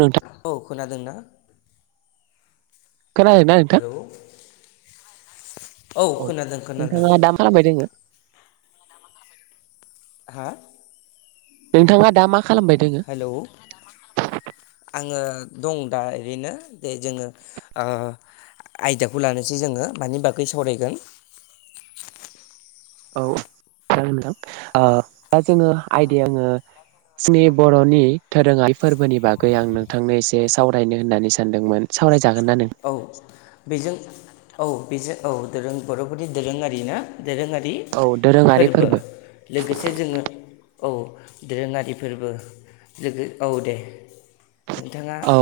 नोंथां औ खोनादों ना? खोनादों ना नोंथां औ खोनादों खोनादों नोंथाङा दा मा खालामबाय दोङो? हा? नोंथाङा दा मा खालामबाय दोङो? हेलौ आङो दं दा ओरैनो दे जोङो ओ आयदाखौ लानोसै जोङो मानि बागै सावरायगोन। औ जागोन नोंथां ओ दा जोङो आइदि आङो जोंनि बर'नि दोरोङारि फोरबोनि बागै आं नोंथांनो एसे सावरायनो होननानै सानदोंमोन सावरायजा औ बेजों औ। बेजों औ दोरों बर'फोरनि दोरोङारि ना? दोरोङारि औ दोरोङारि फोरबो लोगोसे जोङो औ दोरोङारि फोरबो लोगो औ दे। नोंथाङा औ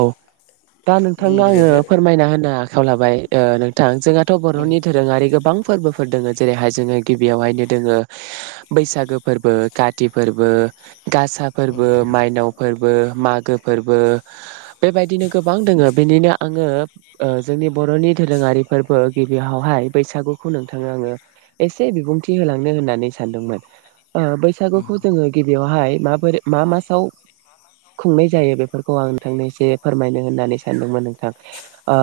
दा नोंथांनो आङो बुंग्रोदो फोरमायना होनो आखायाव लाबाय नोंथां जोंहाथ' उम बर'नि धोरोङारि गोबां फोरबो फोर दोङो जेरैहाय जोङो गिबियावहायनो दोङो बैसागो फोरबो काति फोरबो गासा उम फोरबो मायनाव फोरबो मागो फोरबो बेबायदिनो गोबां दोङो बेनिनो आङो ओ जोंनि बर'नि धोरोङारि फोरबो गिबियावहाय बैसागुखौ नोंथांनो आङो एसे बिबुंथि होलांनो होननानै सानदोंमोन। ओ बैसागुखौ जोङो गिबियावहाय मा फोर मा मासआव खुंनाय जायो बेफोर खौ आं नोंथांनो एसे फोरमायनो होननानै सानदोंमोन नोंथां। ओ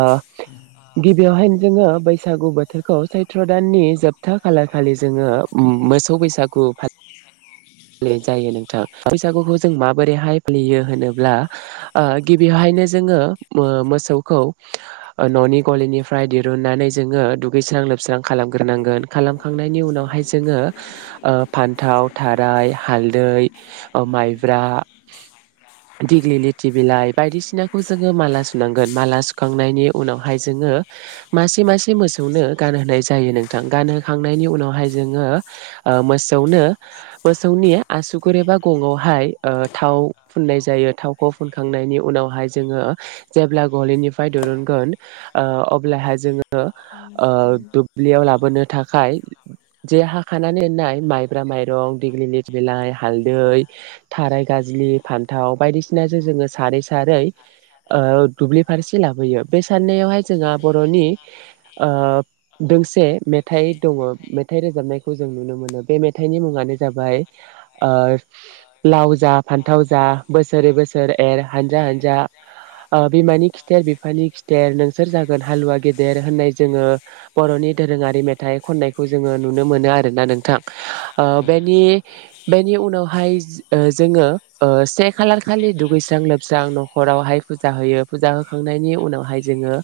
गिबियावहायनो जोङो बैसागु बोथोरखौ सैथ्र दाननि जोबथा खालारखालि जोङो मोसौ बैसागु फालि जायो नोंथां बैसागुखौ जों माबोरैहाय फालियो होनोब्ला ओ गिबियावहायनो जोङो मोसौखौ ओ न'नि गलिनिफ्राय दिरुननानै जोङो दुगैस्रां लोबस्रां खालामग्रोनांगोन खालामखांनायनि उनावहाय जोङो ओ फान्थाव थाराय हालदै माइब्रा दिगलिथि बिलाइ बायदिसिनाखौ जोङो माला सुनांगोन माला सुखांनायनि उनावहाय जोङो मासे मासे मोसौनो गानहोनाय जायो नोंथां गानहोखांनायनि उनावहाय जोङो ओ मोसौनो मोसौनि आसुगुर एबा गङावहाय थाव फुननाय जायो थाव खौ फुनखांनायनि उनावहाय जोङो जेब्ला गलिनिफ्राय दिरुनगोन ओ अब्लाहाय जोङो ओ दुब्लियाव लाबोनो थाखाय जे हाखानानै होननाय माइब्रा माइरं दिग्लिलिथि बिलाइ हालदै थाराय गाज्लि फान्थाव बायदिसि सिनाजों जोङो सारै सारै दुब्लि फारसे लाबोयो बे साननायावहाय जोंहा बरनि ओ दोंसे मेथाइ दङ मेथाइ रोजाबनायखौ जों नुनो मोनो बे मेथाइनि मुङानो जाबाय ओ लाव जा फान्थाव जा बोसोर बोसोर बोसोर एर हानजा हानजा बिमानि खिथेर बिफानि खिथेर नोंसोर जागोन हालुवा गेदेर होननाय जोङो बरनि दोरोङारि मेथाइ खननायखौ जोङो नुनो मोनो आरोना नोंथां ओ बेनि बेनि उनावहाय ओ जोङो ओ से खालार खालि दुगैस्रां लोबस्रां नखरावहाय फुजा होयो फुजा होखांनायनि उनावहाय जोङो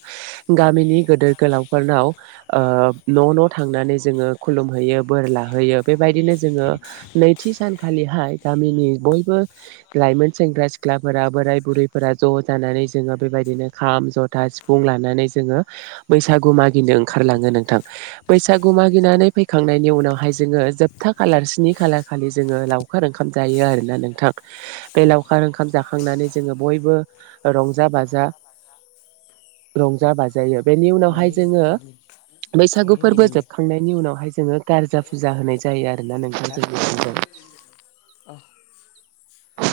गामिनि गदोर गोलावफोरनाव ओ न न थांनानै जोङो खुलुमहैयो बोर लाहोयो बेबायदिनो जोङो नैथि सानखालिहाय गामिनि बयबो लाइमोन सेंग्रा सिख्लाफोरा बोराय बुरैफोरा ज जानानै जोङो बेबायदिनो खाम जथा सिफुं लानानै जोङो बैसागु मागिनो ओंखारलाङो नोंथां बैसागु मागिनानै फैखांनायनि उनावहाय जोङो जोबथा खालार स्नि खालार खालि जोङो लावखार ओंखाम जायो आरोना नोंथां बे उम लावखार ओंखाम जाखां खांनानै जोङो बयबो रंजा बाजा रंजा बाजायो बेनि उनावहाय महे जोङो महे बैसागु फोरबो मिलिमे जोबखांनायनि उनावहाय जोङो गारजा फुजा होनाय जायो आरो ना नोंथां हा [inaudible]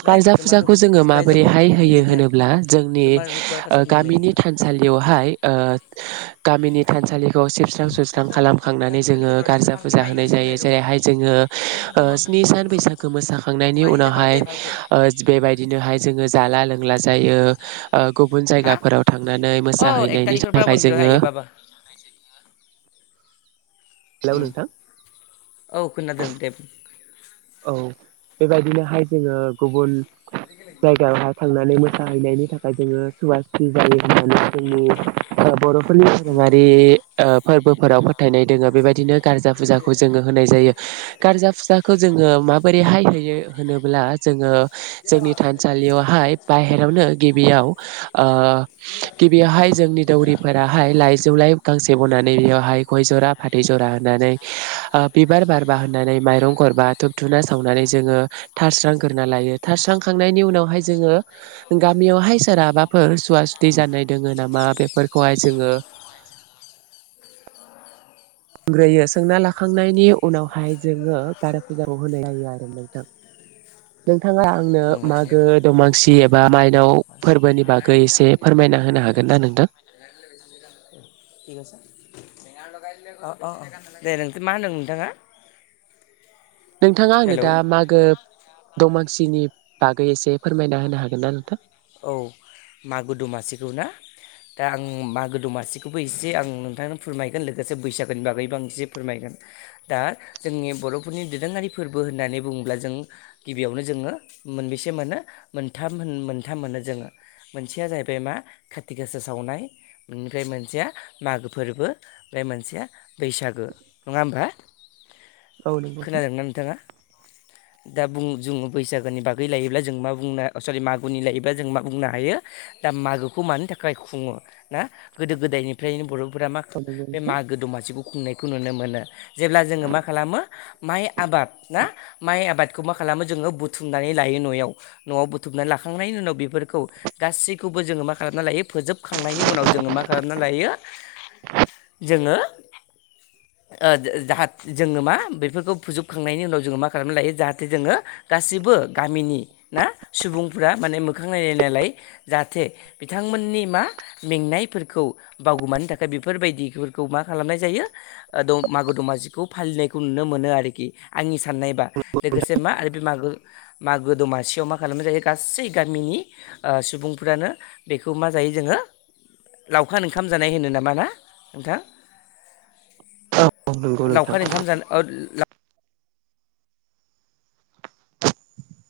गारजा फुजाखौ जोङो माबोरैहाय होयो होनोब्ला जोंनि गामिनि थानसालियावहाय ओ गामिनि थानसालिखौ सिब स्रां सुस्रां खालामखांनानै जोङो गारजा फुजा होनाय जायो जेरैहाय जोङो स्नि सान बैसागो मोसाखांनायनि उनावहाय ओ बेबायदिनो हाय जोङो जाला लोंला जायो गुबुन जायगाफोराव थांनानै मोसाहैनायनि थाखाय जोङो हेल बुं नोथां औ खोनादों दे बुं औ बेबायदिनोहाय जोङो गुबुन जायगायावहाय थांनानै मोसाहैनायनि थाखाय जोङो सुवास्रि जायो होननानै जोंनि बरफोरनि उम दोङारि फोरबोफोराव फोथायनाय दोङो बेबायदिनो गारजा फुजाखौ जोङो होनाय जायो गार्जा फुजाखौ जोङो जोङो माबोरैहाय होयो होनोब्ला जोङो जोंनि थानसालियावहाय बाहेरायावनो गिबियाव गिबियावहाय जोंनि दौरिफोराहाय लाइजौ लाइ गांसे बनानै बेयावहाय गय जरा फाथै जरा होनानै बिबार बारबा होनानै माइरं गरबा धुुब धुना सावनानै जोङो थारस्रांग्रोना लायो थारस्रांखांनायनि उनावहाय जोङो गामियावहाय सोरहाबाफोर सुवा सुदि जानाय दोङो नामा बेफोरखौहाय जोङो ग्रोयो सोंना लाखांनायनि उनावहाय जोङो कारा फुजाखौ होनाय जायो आरो नोंथां। नोंथाङा आंनो उम उम मागो दमासि एबा मायनाव फोरबोनि बागै एसे फोरमायना होनो हागोन ना नोंथां? फैगासिनो अ अ अ दे नों मा होनदों नोंथाङा? नोंथाङा आंनो दा हेलौ मागो दमांसिनि बागै एसे फोरमायना होनो हागोन ना नोंथां। औ मागो दमासिखौ ना? दा आं मागो दमासिखौबो एसे आं नोंथांनो फोरमायगोन लोगोसे बैसागोनि बागैबो आं एसे फोरमायगोन दा जोंनि बर'फोरनि दोरोङारि फोरबो होननानै बुङोब्ला जों गिबियावनो जोङो मोनबेसे मोनो? मोनथाम होन मोनथाम मोनो जोङो। मोनसेया जाहैबाय मा? काथि गासा सावनाय बेनिफ्राय मोनसेया मागो फोरबो ओमफ्राय मोनसेया बैसागो। नङा होमबा? औ नंगौ नोंथां खोनादों ना नोंथाङा। दा बुं जोङो बैसागोनि बागै लायोब्ला जों मा बुंनो सरि मागुनि लायोब्ला जों मा बुंनो हायो दा मागोखौ मानि थाखाय खुङो ना गोदो गोदायनिफ्रायनो बर' फोरा मा औ नंगौ बे नोंथां मागो दमासिखौ खुंनायखौ नुनो मोनो। जेब्ला जोङो मा खालामो? माइ आबाद ना? माइ आबादखौ मा खालामो जोङो? बुथुमनानै लायो न'याव। न'आव बुथुमनानै लाखांनायनि उनाव बेफोर खौ गासैखौबो जोङो मा खालामना लायो फोजोब खांनायनि उनाव जोङो मा खालामना लायो? जोङोे ओ जा जोङो मा बेफोरखौ फोजोबखांनायनि उनाव जोङो मा खालामना लायो जाहाथे जोङो गाससिबो गामिनि ना सुबुंफोरा माने मोखां नायलाय नायलाय जाहाथे बिथांमोननि मा मेंनायफोरखौ बावगुमानो थाखाय बेफोरबायदिफोरखौ मा खालामनाय जायो ओ द मागो दमासिखौ फालिनायखौ नुनो मोनो आरोखि। आंनि साननायबा। लोगोसे मा? आरो बे मागो मागो दमासियाव मा खालामनाय जायो? गासै गामिनि ओ सुबुंफ्रानो बेखौ मा जायो जोङो लावखार ओंखाम जानाय होनो नामा ना नोंथां? औ नंगौ नोंथां लावखार ओंखाम जानो ओ लाव